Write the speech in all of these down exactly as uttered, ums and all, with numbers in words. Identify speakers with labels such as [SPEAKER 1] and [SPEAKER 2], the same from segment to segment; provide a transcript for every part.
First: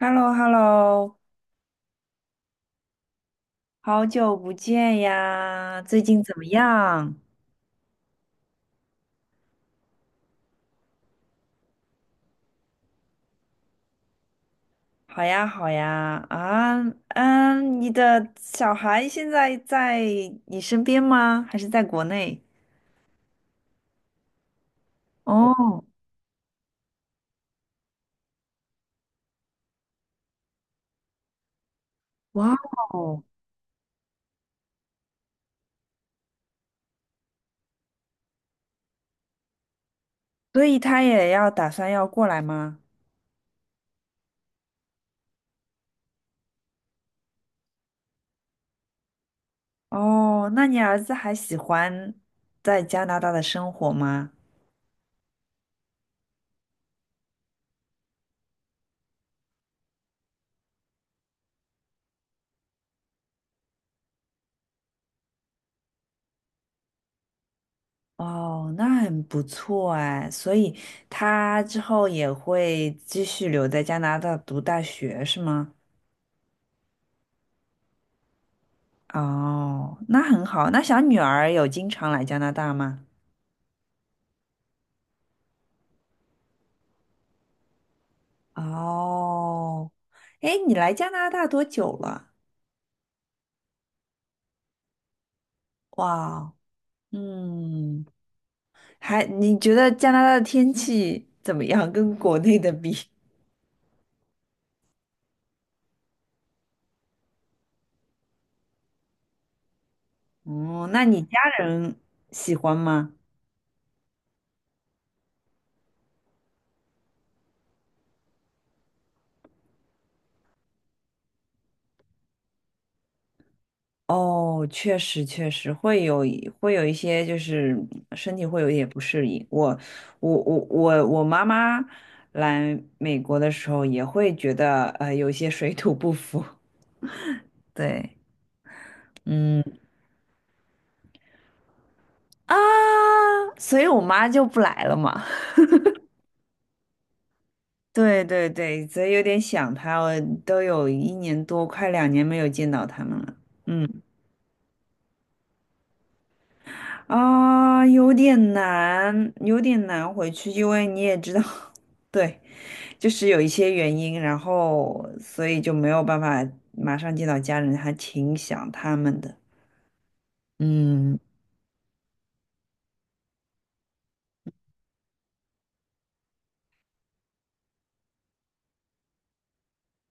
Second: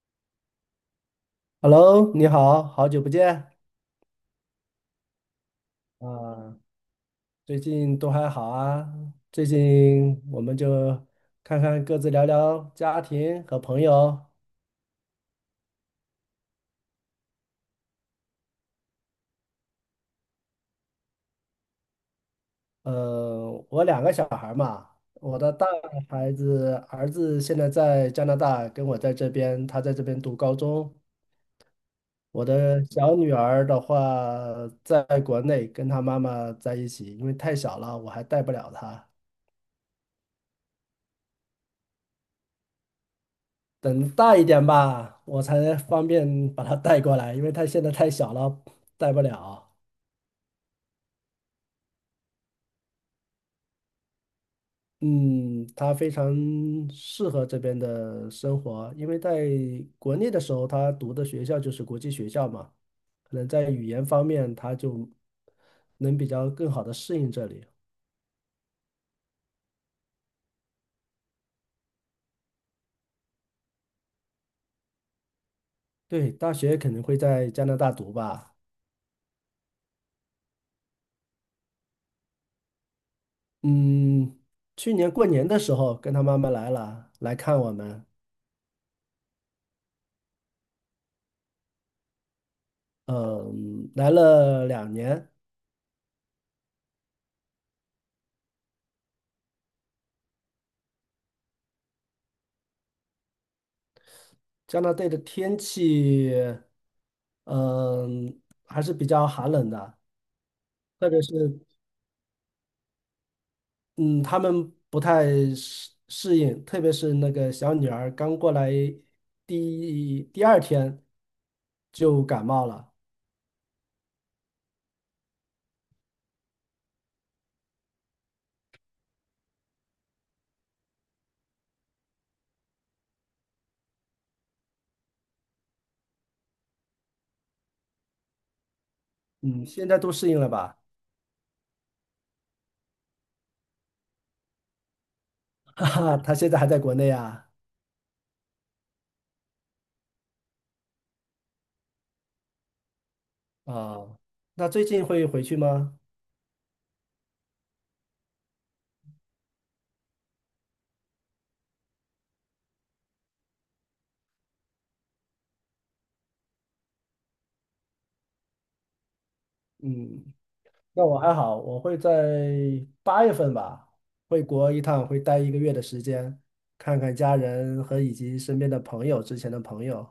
[SPEAKER 1] h e l l o h e l l o
[SPEAKER 2] Hello，你好，好久不见
[SPEAKER 1] 好久不见呀，最近怎么
[SPEAKER 2] 啊，
[SPEAKER 1] 样？
[SPEAKER 2] 最近都还好啊？最近我们就看看各自聊聊家庭和朋友。
[SPEAKER 1] 好呀，好呀，啊，嗯，你的小孩现在在你身边吗？还是在国内？
[SPEAKER 2] 呃，我两个小孩儿嘛，我的大
[SPEAKER 1] 哦，
[SPEAKER 2] 孩子儿子现在在加拿大，跟我在这边，他在这边读高中。我
[SPEAKER 1] 哇
[SPEAKER 2] 的小
[SPEAKER 1] 哦，
[SPEAKER 2] 女儿的话，在国内跟她妈妈在一起，因为太小了，我还带不了她。
[SPEAKER 1] 所以他也要打算要过来吗？
[SPEAKER 2] 等大一点吧，我才方便把它带过来，因为它现在太小了，带不了。
[SPEAKER 1] 哦，那你儿子还喜欢在加拿大的生活吗？
[SPEAKER 2] 嗯，它非常适合这边的生活，因为在国内的时候，他读的学校就是国际学校嘛，可能在语言方面，他就能比较更好的适应这里。
[SPEAKER 1] 哦，那很不错哎，所以他之后也会继续留在加拿大读大学，是吗？
[SPEAKER 2] 对，大学肯定会在加拿大读吧。
[SPEAKER 1] 哦，那很好。那小女儿有经常来加拿大吗？
[SPEAKER 2] 嗯，去年过年的时候跟他妈妈来了，来看我们，
[SPEAKER 1] 哦，哎，你来加拿大多久了？
[SPEAKER 2] 嗯，来了两年。
[SPEAKER 1] 哇，嗯，还，你觉得加拿大的天气怎么样？跟国内的比？
[SPEAKER 2] 加拿大的天气，嗯，还是比较寒冷的，
[SPEAKER 1] 哦，那
[SPEAKER 2] 特别
[SPEAKER 1] 你家
[SPEAKER 2] 是
[SPEAKER 1] 人喜欢吗？
[SPEAKER 2] 嗯，他们不太适适应，特别是那个小女儿刚过来第第二天就感冒了，
[SPEAKER 1] 哦，确实确实会有一会有一些，就是身体会有一点不适应。我我我我我妈妈来美国的时候也会觉得呃有一些水土不服。对，嗯
[SPEAKER 2] 嗯，现在都适应了吧？
[SPEAKER 1] 啊，所以我妈就不来了嘛。
[SPEAKER 2] 哈哈，她现在还在国内啊，
[SPEAKER 1] 对对对，所以有点想她，我都有一年多，快两年没有见到他们了。嗯
[SPEAKER 2] 哦，那最近会回去吗？
[SPEAKER 1] 啊，有点难，有点难回去，因为你也知道，对。就是有一些原因，然后所以就没有办法马上见到家人，还挺想他们的。
[SPEAKER 2] 嗯。那我
[SPEAKER 1] 嗯，
[SPEAKER 2] 还好，我会在八月份吧，回国一趟，会待一个月的时间，看看家人和以及身边的朋友，之前的朋友。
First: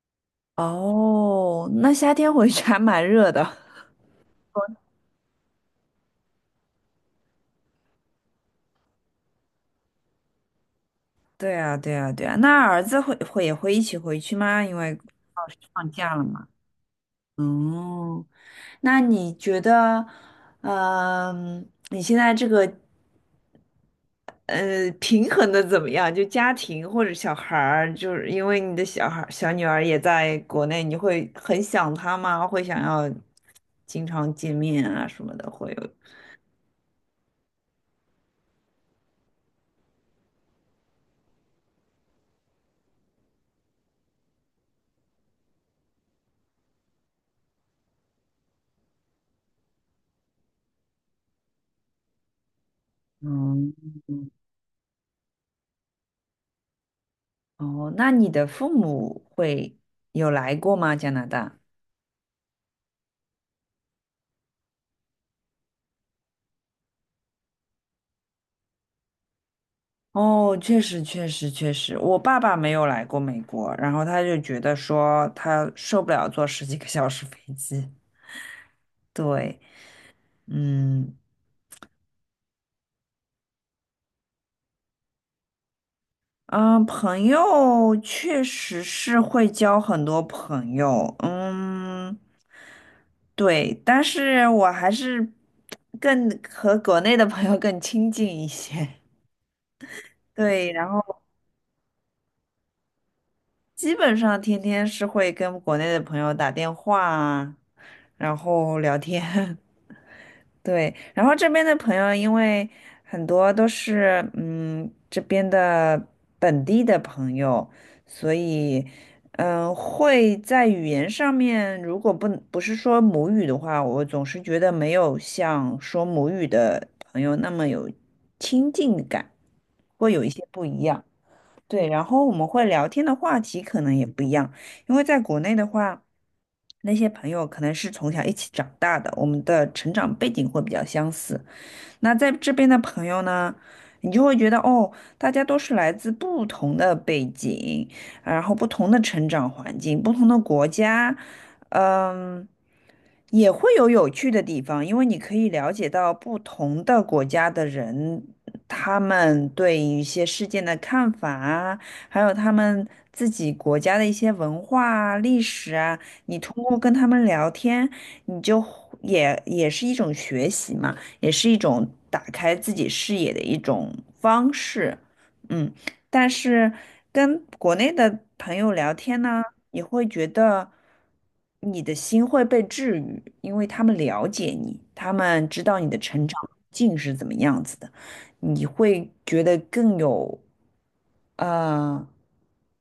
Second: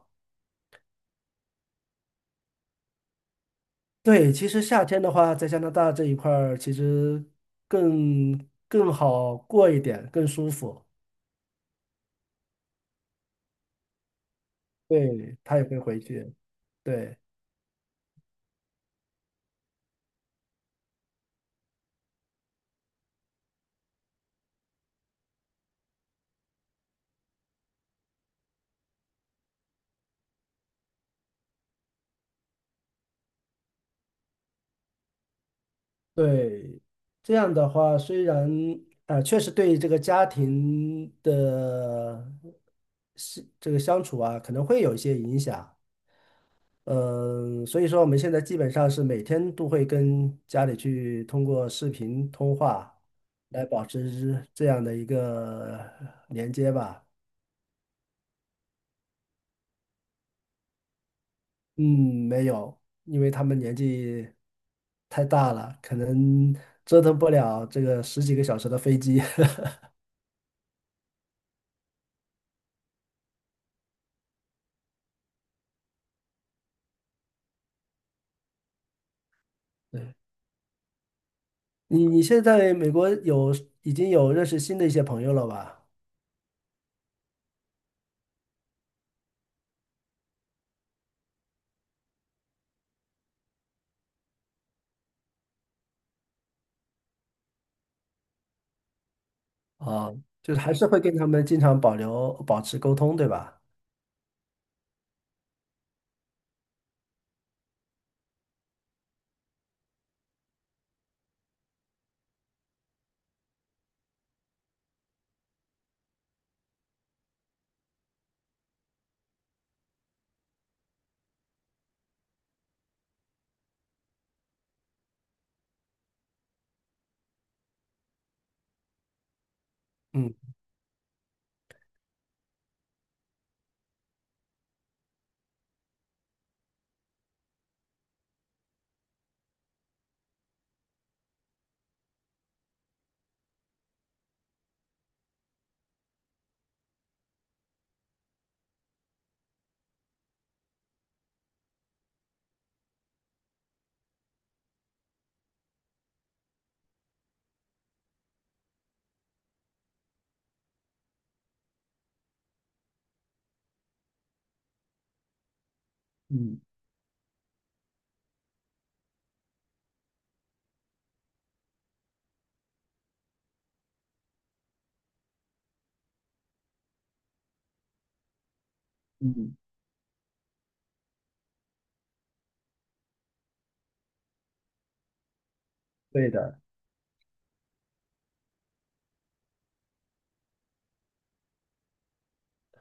[SPEAKER 1] 哦，那夏天回去还蛮热的。
[SPEAKER 2] 对，其实夏天的话，在加拿大这一块儿，其实更更好过一点，更舒服。
[SPEAKER 1] 对啊，对啊，对啊。那儿子会会也会一起回去吗？因为
[SPEAKER 2] 对，
[SPEAKER 1] 老师
[SPEAKER 2] 他也会
[SPEAKER 1] 放
[SPEAKER 2] 回
[SPEAKER 1] 假了
[SPEAKER 2] 去。
[SPEAKER 1] 嘛。
[SPEAKER 2] 对
[SPEAKER 1] 哦，那你觉得，嗯、你现在这个呃，平衡的怎么样？就家庭或者小孩儿，就是因为你的小孩儿、小女儿也在国内，你会很想她吗？会想要经常见面啊什么的，会有。
[SPEAKER 2] 对，这样的话，虽然啊、呃确实对这个家庭的是这个相处啊，可能会有一些影响。嗯，所以说我们现在基本上是每天都会跟家里去通过视频通话来
[SPEAKER 1] 嗯，
[SPEAKER 2] 保持这样的一个连接吧。
[SPEAKER 1] 哦，那你的父母会有来过吗？加拿大？
[SPEAKER 2] 嗯，没有，因为他们年纪太大了，可能折腾不了这个十几个小时的飞机。
[SPEAKER 1] 哦，确实，确实，确实，我爸爸没有来过美国，然后他就觉得说他受不了坐十几个小时飞机。对，
[SPEAKER 2] 对，
[SPEAKER 1] 嗯，
[SPEAKER 2] 你你现在美国有已经有认识新的一些朋友了吧？
[SPEAKER 1] 嗯，朋友确实是会交很多朋友，嗯，对，但是我还是更和国内的朋友更亲近一些，
[SPEAKER 2] 啊，就是
[SPEAKER 1] 对，
[SPEAKER 2] 还是
[SPEAKER 1] 然
[SPEAKER 2] 会跟
[SPEAKER 1] 后
[SPEAKER 2] 他们经常保留保持沟通，对吧？
[SPEAKER 1] 基本上天天是会跟国内的朋友打电话啊，然后聊天，对，然后这边的朋友，因为很多都是嗯这边的本地的朋友，所以嗯、呃会在语言上面，如果不不是说母语的话，我总是觉得没有像说母语的朋友那么有亲近感，会有一些
[SPEAKER 2] 嗯
[SPEAKER 1] 不一样。对，然后我们会聊天的话题可能也不一样，因为在国内的话，那些朋友可能是从小一起长大的，我们的成长背景会比较相似。那在这边的朋友呢，你就会觉得哦，大家都是来自不同的背景，然后不同的成长环境，不同的国家，嗯。也会有有趣的地方，因为你可以了解到不同的国家的人，他们对一些事件的看法啊，还有他们自己国家的一些文化啊、历史啊。你
[SPEAKER 2] 嗯
[SPEAKER 1] 通过跟他们聊天，你就会也也是一种学习嘛，也是一种打开自己视野的一种方式。嗯，但是跟国内的朋友聊天呢？
[SPEAKER 2] 嗯，
[SPEAKER 1] 你会觉得你的心会被治愈，因为他们了解你，他们知道你的成
[SPEAKER 2] 对
[SPEAKER 1] 长
[SPEAKER 2] 的。
[SPEAKER 1] 境是怎么样子的，你会觉得更有呃，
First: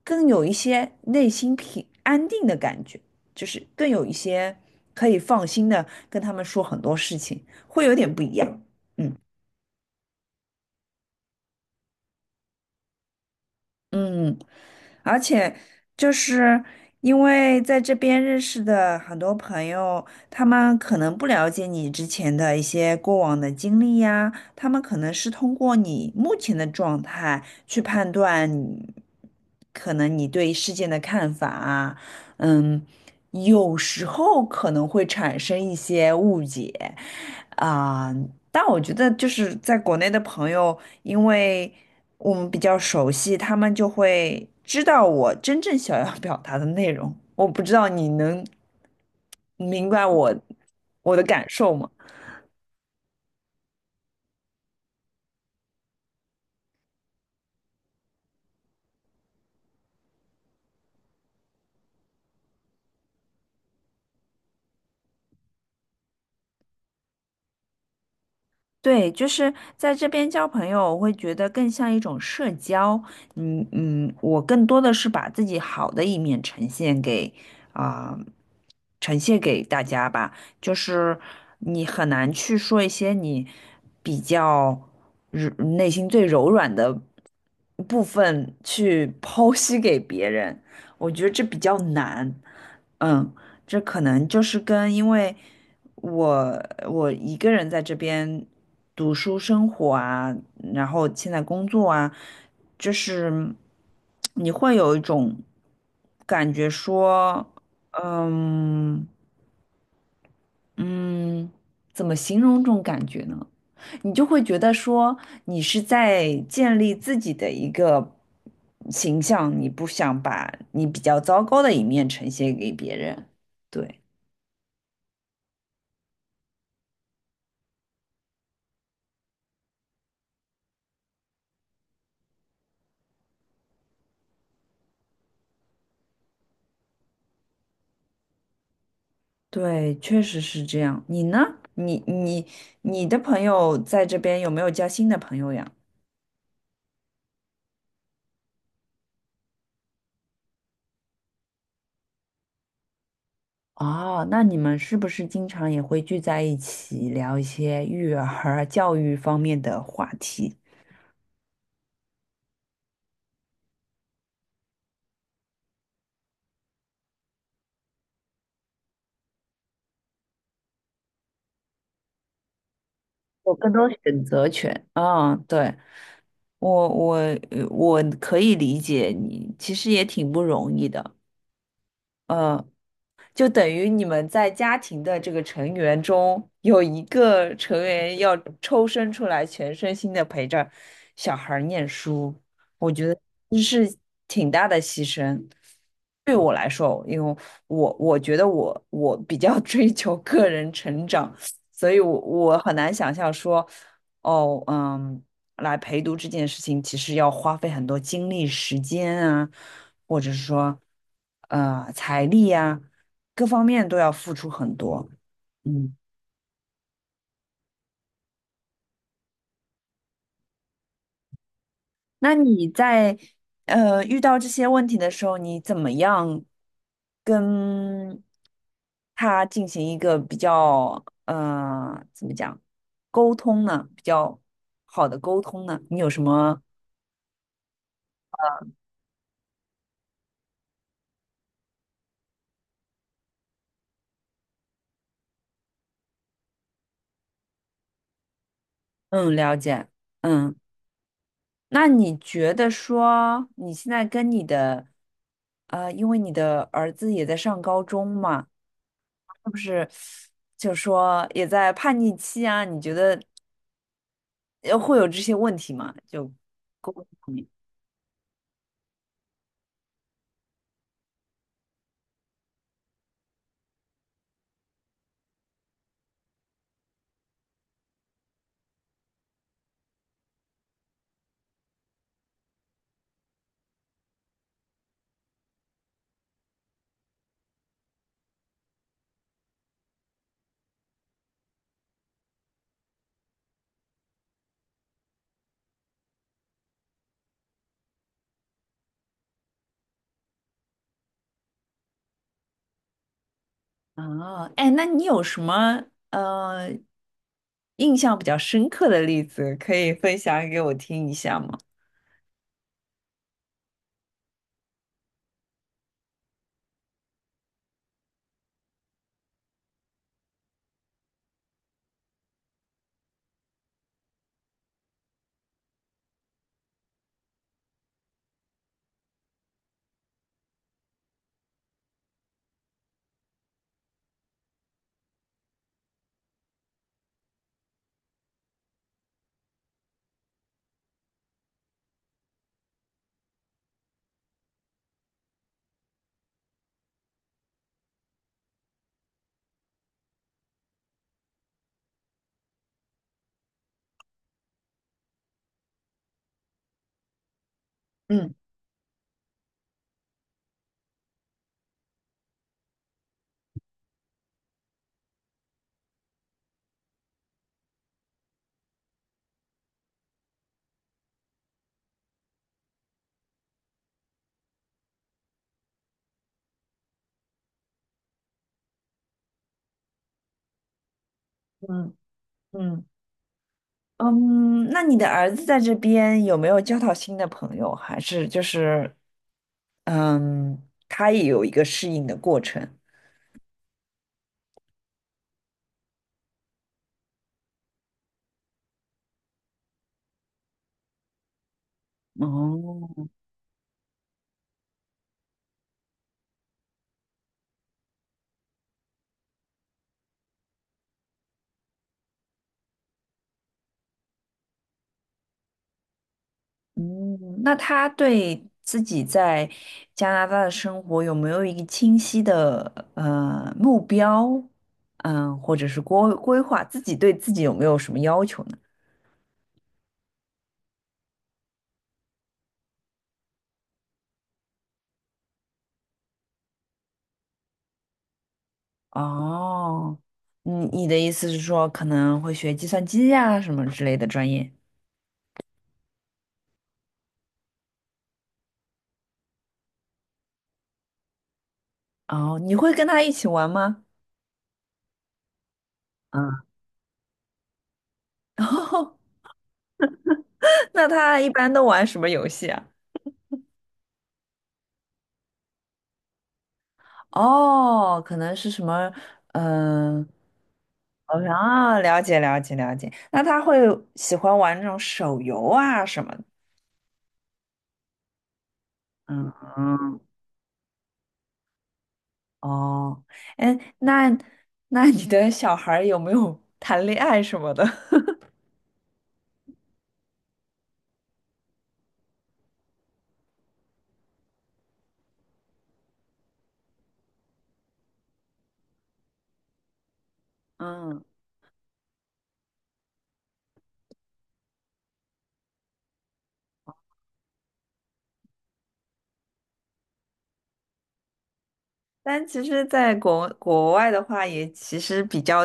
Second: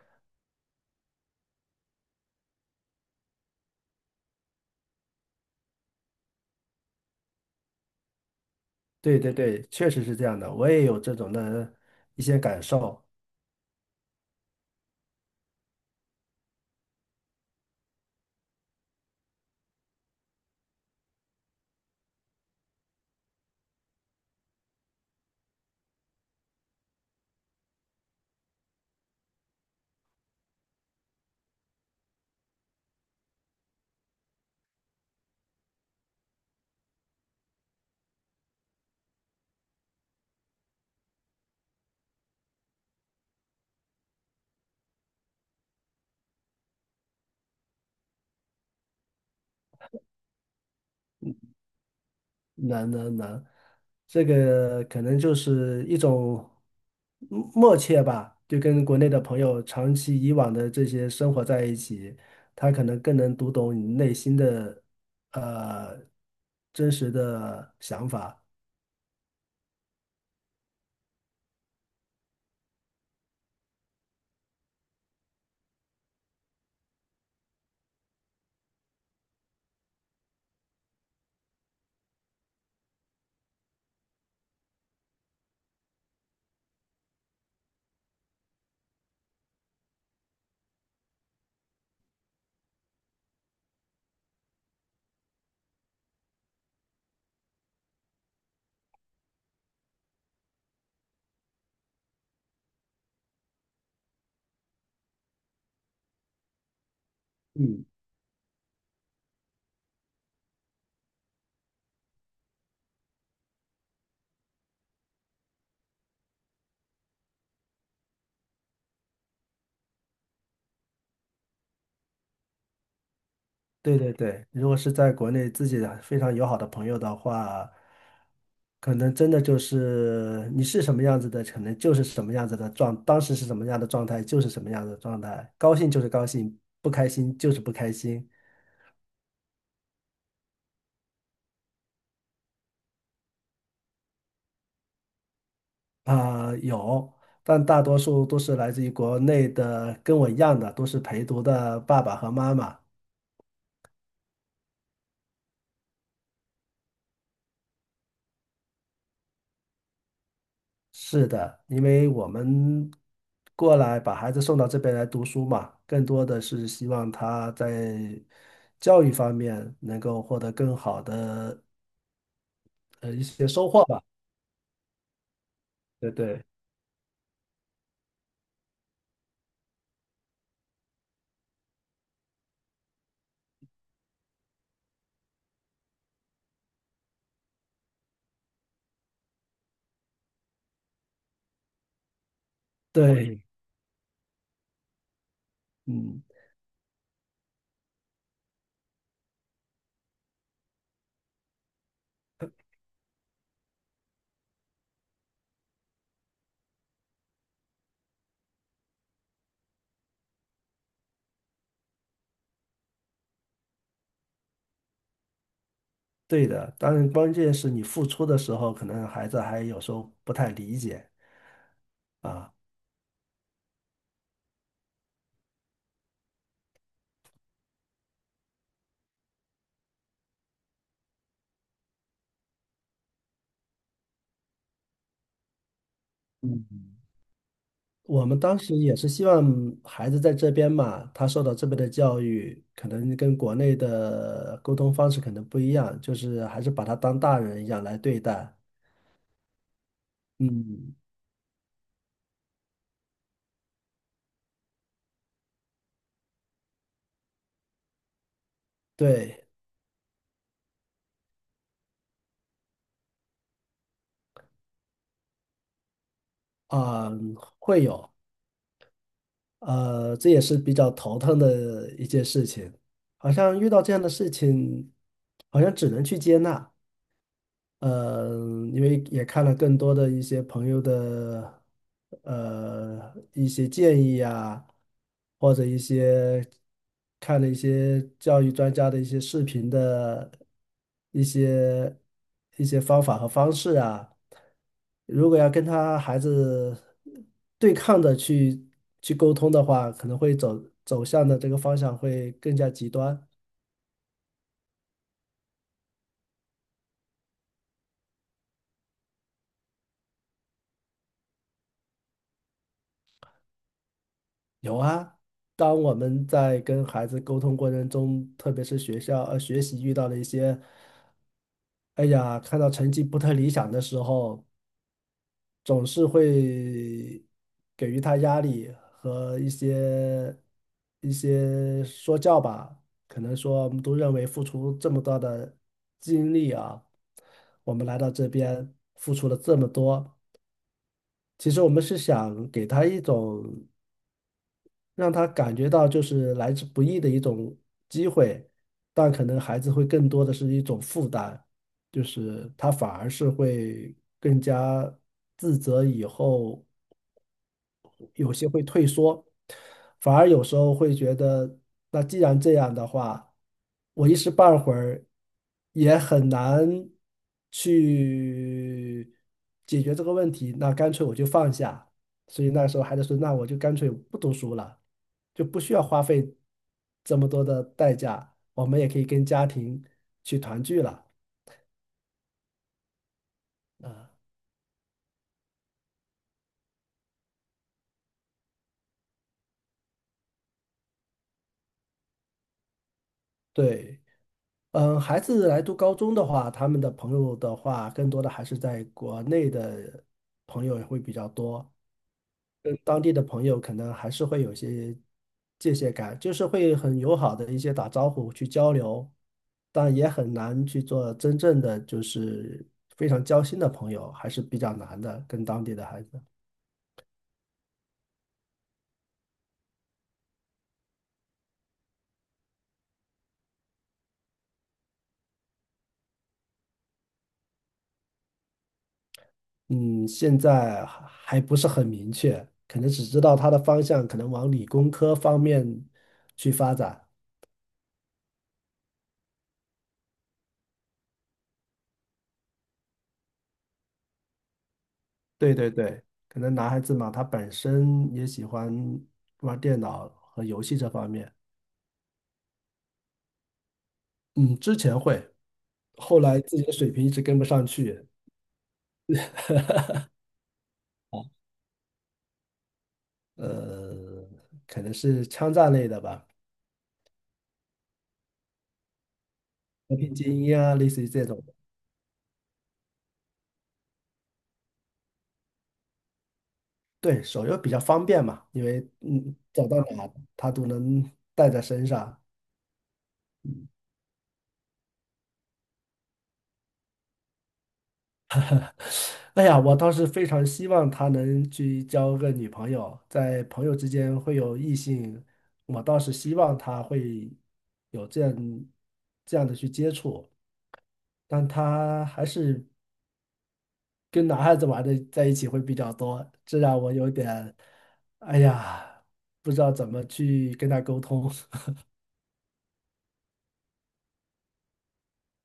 [SPEAKER 1] 更有一些内心平安定的感觉，就是更有一些可以放心的跟他们说很多事情，会有点不一样。嗯
[SPEAKER 2] 对对对，确实是这样的，我也有这种的一些感受。
[SPEAKER 1] 嗯，而且就是因为在这边认识的很多朋友，他们可能不了解你之前的一些过往的经历呀，他们可能是通过你目前的状态去判断你可能你对事件的看法啊，嗯，有时候可能会产生一些误解啊，但我觉得就是在国内的朋友。因为我们比较熟悉，他们就会知道我真正想要表达的内容。我不知道你能明白我我的感受吗？
[SPEAKER 2] 能能能，这个可能就是一种嗯默契吧，就跟国内的朋友长期以往的这些生活在一起，他可能更能读懂你内心的呃真实的想法。
[SPEAKER 1] 对，就是在这边交朋友，我会觉得更像一种社交。嗯嗯，我更多的是把自己好的一面呈现给啊、呈现给大家吧。就是你很难去说一些你比较柔内心最柔软的部分去 剖析给别人，我觉得这比较难。嗯，这可能就是跟因为。我我一个人在这边读书生活啊，然后现在工作啊，就是你会有一种感觉说，
[SPEAKER 2] 嗯。
[SPEAKER 1] 嗯嗯，怎么形容这种感觉呢？你就会觉得说你是在建立自己的一个形象，你不想把你比较糟糕的一面呈现给别人，对。
[SPEAKER 2] 对对对，如果是在国内自己的非常友好的朋友的话，可能真的就是你是什么样子的，可能就是什么样子的状，当时是什么样的状态就是什么样的状态，高兴就是高兴，不开心就是不开心
[SPEAKER 1] 对，确实是这样。你呢？你你你的朋友在这边有没有交新的朋友呀？
[SPEAKER 2] 啊，有，但大多数都是来自于国内的，跟我一样的，都是陪读的爸爸和妈妈。
[SPEAKER 1] 哦，那你们是不是经常也会聚在一起聊一些育儿、教育方面的话题？
[SPEAKER 2] 是的，因为我们过来把孩子送到这边来读书嘛，更多的是希望他在教育方面能够获得更好的呃一些
[SPEAKER 1] 有
[SPEAKER 2] 收
[SPEAKER 1] 更
[SPEAKER 2] 获
[SPEAKER 1] 多
[SPEAKER 2] 吧。
[SPEAKER 1] 选择权。嗯，对，
[SPEAKER 2] 对对
[SPEAKER 1] 我我呃我可以理解你，其实也挺不容易的。呃，就等于你们在家庭的这个成员中有一个成员要抽身出来，全身心的陪着小孩儿念书，我觉得
[SPEAKER 2] 对，
[SPEAKER 1] 这是挺大的牺牲。
[SPEAKER 2] 嗯，
[SPEAKER 1] 对我来说，因为我我觉得我我比较 追求个人成长，所以我我很难想象说，哦，嗯，来陪读这件事情，其实要花费很多精力、时间啊，或者是说，呃，财力呀。各方面都要付出很多。嗯，
[SPEAKER 2] 对的。当然，关键是你付出的时候，可能孩子还有时候不太理解
[SPEAKER 1] 那
[SPEAKER 2] 啊。
[SPEAKER 1] 你在呃遇到这些问题的时候，你怎么样跟他进行一个比较呃怎么讲沟通呢？比较好的沟通呢？你有什么
[SPEAKER 2] 嗯。我们当时也是希望孩子在这边嘛，他受到这边的教育，可能跟国内的沟通方式可能不一样，就是还是把他当大人一样来对待。
[SPEAKER 1] 嗯了解？嗯，
[SPEAKER 2] 嗯，
[SPEAKER 1] 那你觉得说你现在跟你的呃，因为你的儿子也在上高中嘛？
[SPEAKER 2] 对，
[SPEAKER 1] 是不是就是说也在叛逆期啊？你觉得呃会有这些问题吗？就沟通
[SPEAKER 2] 啊，
[SPEAKER 1] 方面
[SPEAKER 2] 会有，呃，这也是比较头疼的一件事情。好像遇到这样的事情，好像只能去接纳。嗯，因为也看了更多的一些朋友的呃一些建议啊，或者一些看了一些教育专家的一些视频的一些一些方法和方式啊，如果要跟他孩子对抗的去去沟通的话，可能会走走向的这个方向会更加极端。
[SPEAKER 1] 啊，哎，那你有什么呃印象比较深刻的例子可以分享给我听一下吗？
[SPEAKER 2] 有啊，当我们在跟孩子沟通过程中，特别是学校呃学习遇到了一些，哎呀，看到成绩不太理想的时候，总是会给予他压力和一些一些说教吧。可能说我们都认为付出这么大的精力啊，我们来到这边付出了这么多，其实我们是想给他一种。让他感觉到就是来之不易的一种机会，但可能孩子会更多的是一种负担，就是他反而是会更加自责以后有
[SPEAKER 1] 嗯
[SPEAKER 2] 些会退缩，反而有时候会觉得，那既然这样的话，我一时半会儿也很难去解决这个问题，那干脆我就放下。所以那时候还是说，那我就干脆不读书了，就不需要花费这么多的代价，我们也可以跟家庭去团聚了。
[SPEAKER 1] 嗯嗯嗯，那你的儿子在这边有没有交到新的朋友？还是就是嗯，他也有一个适应的过程？
[SPEAKER 2] 对。嗯，孩子来读高中的话，他们的朋友的话，更多的还是在国内的朋友也会比较多，跟当
[SPEAKER 1] 哦，
[SPEAKER 2] 地的朋友可能还是会有些界限感，就是会很友好的一些打招呼去交流，但也很难去做真正的就是非常交心的朋友，还是比较难的，跟当地的孩子。
[SPEAKER 1] 嗯，那他对自己在加拿大的生活有没有一个清晰的呃目标？嗯，或者是规规划，自己对自己有没有什么要求呢？
[SPEAKER 2] 嗯，现在还还不是很明确，可能只知道他的方向可能往理工科方面去发展。
[SPEAKER 1] 哦，你你的意思是说可能会学计算机呀、什么之类的专业？
[SPEAKER 2] 对对对，可能男孩子嘛，他本身也喜欢玩电脑和游戏这方面。
[SPEAKER 1] 哦，你会跟他一起玩吗？
[SPEAKER 2] 嗯，之前会，后来
[SPEAKER 1] 嗯，
[SPEAKER 2] 自己的水平一直跟不上去，
[SPEAKER 1] 那他一般都玩什么游戏啊？
[SPEAKER 2] 呃，可能是枪战类的吧，
[SPEAKER 1] 哦，可能是什么，
[SPEAKER 2] 和
[SPEAKER 1] 嗯、
[SPEAKER 2] 平精英啊，类似于
[SPEAKER 1] 呃，
[SPEAKER 2] 这种的
[SPEAKER 1] 啊，了解了解了解。那他会喜欢玩那种手游啊什么的
[SPEAKER 2] 对，手游比较方便嘛，因为
[SPEAKER 1] 嗯
[SPEAKER 2] 嗯，走到
[SPEAKER 1] 嗯，
[SPEAKER 2] 哪他都能带在身上。
[SPEAKER 1] 哦，哎，那那你的小孩儿有没有 谈恋爱什么的？
[SPEAKER 2] 哎呀，我倒是非常希望他能去交个女朋友，在朋友之间会有异性，我倒是希望他会有这样这样的去接触，
[SPEAKER 1] 嗯，
[SPEAKER 2] 但他还是跟男孩子玩的在一起会比较多，这让我有点，哎呀，不知道怎么去跟他沟通。
[SPEAKER 1] 但其实，在国国外的话，也其实比较，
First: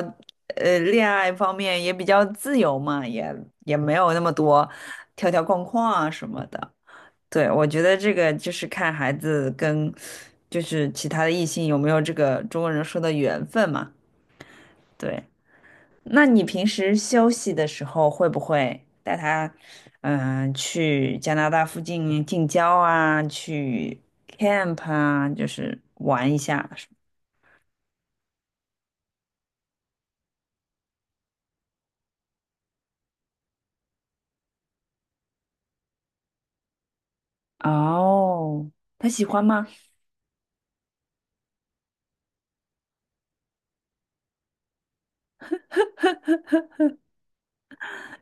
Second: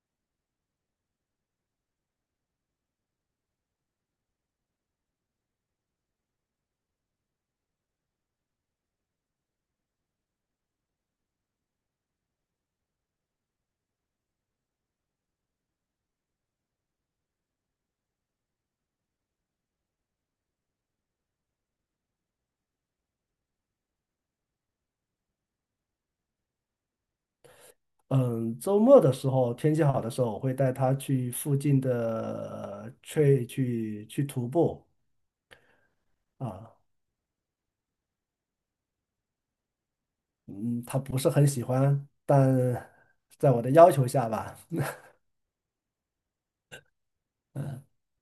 [SPEAKER 1] 呃，恋爱方面也比较自由嘛，也也没有那么多条条框框啊什么的。对，我觉得这个就是看孩子跟就是其他的异性有没有这个中国人说的缘分嘛。对，那你平时休息的时候会不会带他嗯、去加拿大附近近郊啊，去 camp 啊，就是玩一下？
[SPEAKER 2] 嗯，周末的时候，天气好的时候，我会带他去附近的去去去徒步啊。
[SPEAKER 1] 哦，他喜欢吗？
[SPEAKER 2] 嗯，他不是很喜欢，但在我的要求下吧，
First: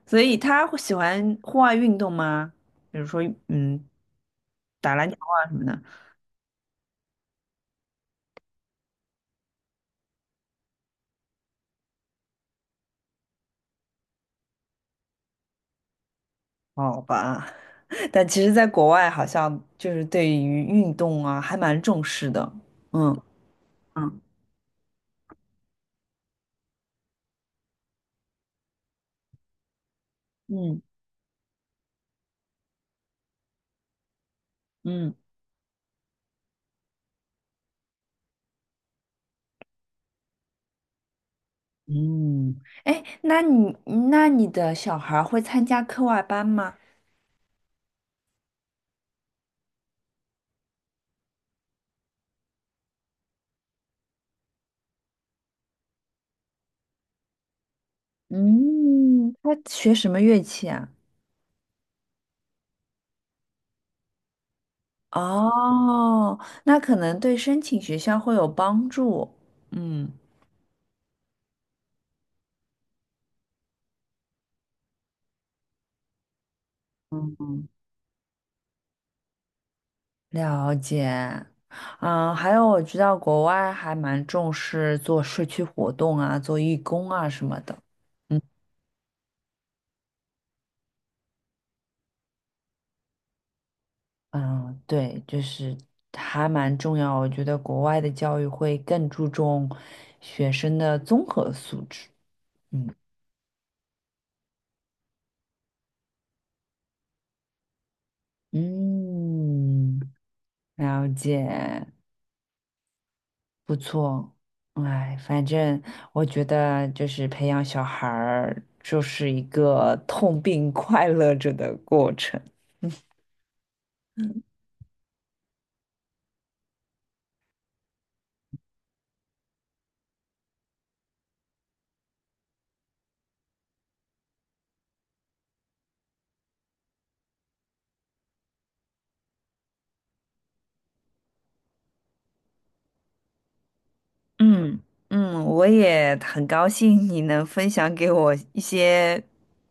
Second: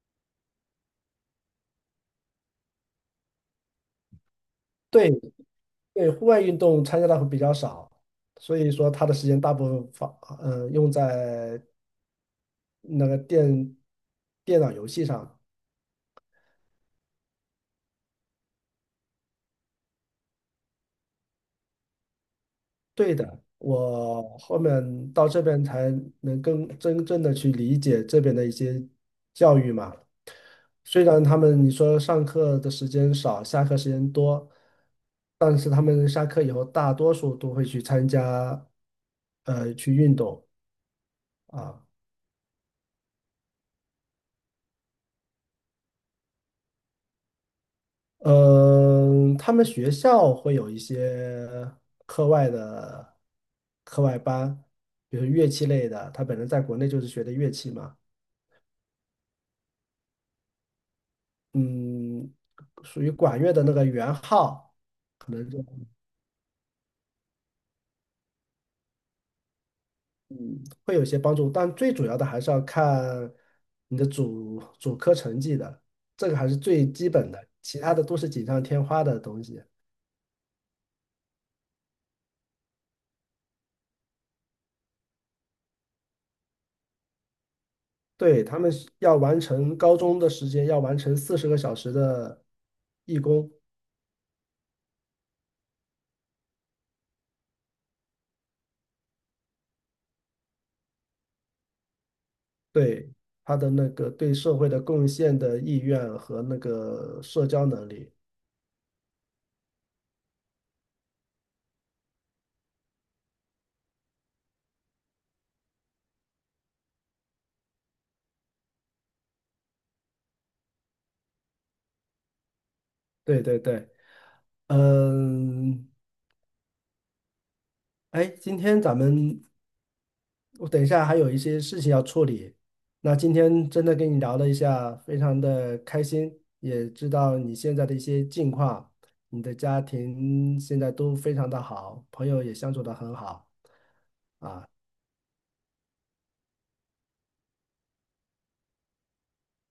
[SPEAKER 1] 所以他会喜欢户外运动吗？比如说嗯打篮
[SPEAKER 2] 对
[SPEAKER 1] 球啊什么的。
[SPEAKER 2] 对，户外运动参加的会比较少，所以说他的时间大部分放，呃，用在那个电电脑游戏上。
[SPEAKER 1] 好吧。但其实，在国外好像就是对于运动啊，还蛮重视的。嗯
[SPEAKER 2] 对的，
[SPEAKER 1] 嗯
[SPEAKER 2] 我后面到这边才能更真正的去理解这边的一些教育嘛。
[SPEAKER 1] 嗯
[SPEAKER 2] 虽然他们你说上课的时间少，下课时间多，
[SPEAKER 1] 嗯，
[SPEAKER 2] 但是他们下课以后大多数都会去参加，呃，去运动啊。
[SPEAKER 1] 嗯，哎，那你那你的小孩儿会参加课外班吗？
[SPEAKER 2] 嗯，他们学校会有一些课外的课外班，比如乐器类的。他本人在国内就是学的乐器嘛。
[SPEAKER 1] 嗯，他学什么乐器啊？
[SPEAKER 2] 嗯，属于管乐的那个圆号，可能就
[SPEAKER 1] 哦，那可能对申请学校会有帮助。嗯，
[SPEAKER 2] 会有些帮助，但最主要的还是要看你的主主科成绩的，这个还是最基本
[SPEAKER 1] 嗯
[SPEAKER 2] 的，
[SPEAKER 1] 嗯，
[SPEAKER 2] 其他的都是锦上添花的东西。
[SPEAKER 1] 了解。嗯，还有我知道国外还蛮重视做社区活动啊，做义工啊什么的。嗯。
[SPEAKER 2] 对，他们是要完成高中的时间，要完成四十个小时的义工，
[SPEAKER 1] 嗯，对，就是还蛮重要。我觉得国外的教育会更注重学生的综合素质。嗯
[SPEAKER 2] 对，他的那个对社会的贡献的意愿和那个社交能力，
[SPEAKER 1] 嗯，了解，不错。哎，反正我觉得就是培养小孩儿，就是一个痛并快乐着的过程。
[SPEAKER 2] 对对对，嗯，哎，今天咱们我等一下还有一些事情要处理。那今天真的跟你聊了一下，非常的开心，也知道你现在的一些近况，你的家庭现在都非常的好，朋友也相处的很好。
[SPEAKER 1] 嗯嗯，我也很高兴你能分享给我一些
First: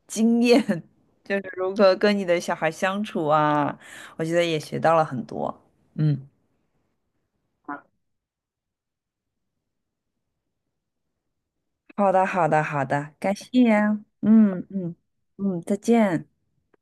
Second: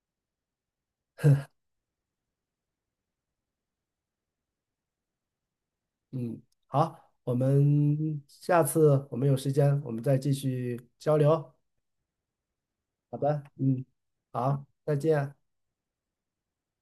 [SPEAKER 1] 经验，就是如何跟你的小孩相处啊，我觉得也学到了很多。嗯，
[SPEAKER 2] 嗯，好，我们下次我们有时间，我们再继续交流。
[SPEAKER 1] 好的，好的，好的，
[SPEAKER 2] 好
[SPEAKER 1] 感
[SPEAKER 2] 的，
[SPEAKER 1] 谢
[SPEAKER 2] 嗯，
[SPEAKER 1] 啊
[SPEAKER 2] 好，
[SPEAKER 1] 嗯嗯
[SPEAKER 2] 再见。
[SPEAKER 1] 嗯，再见。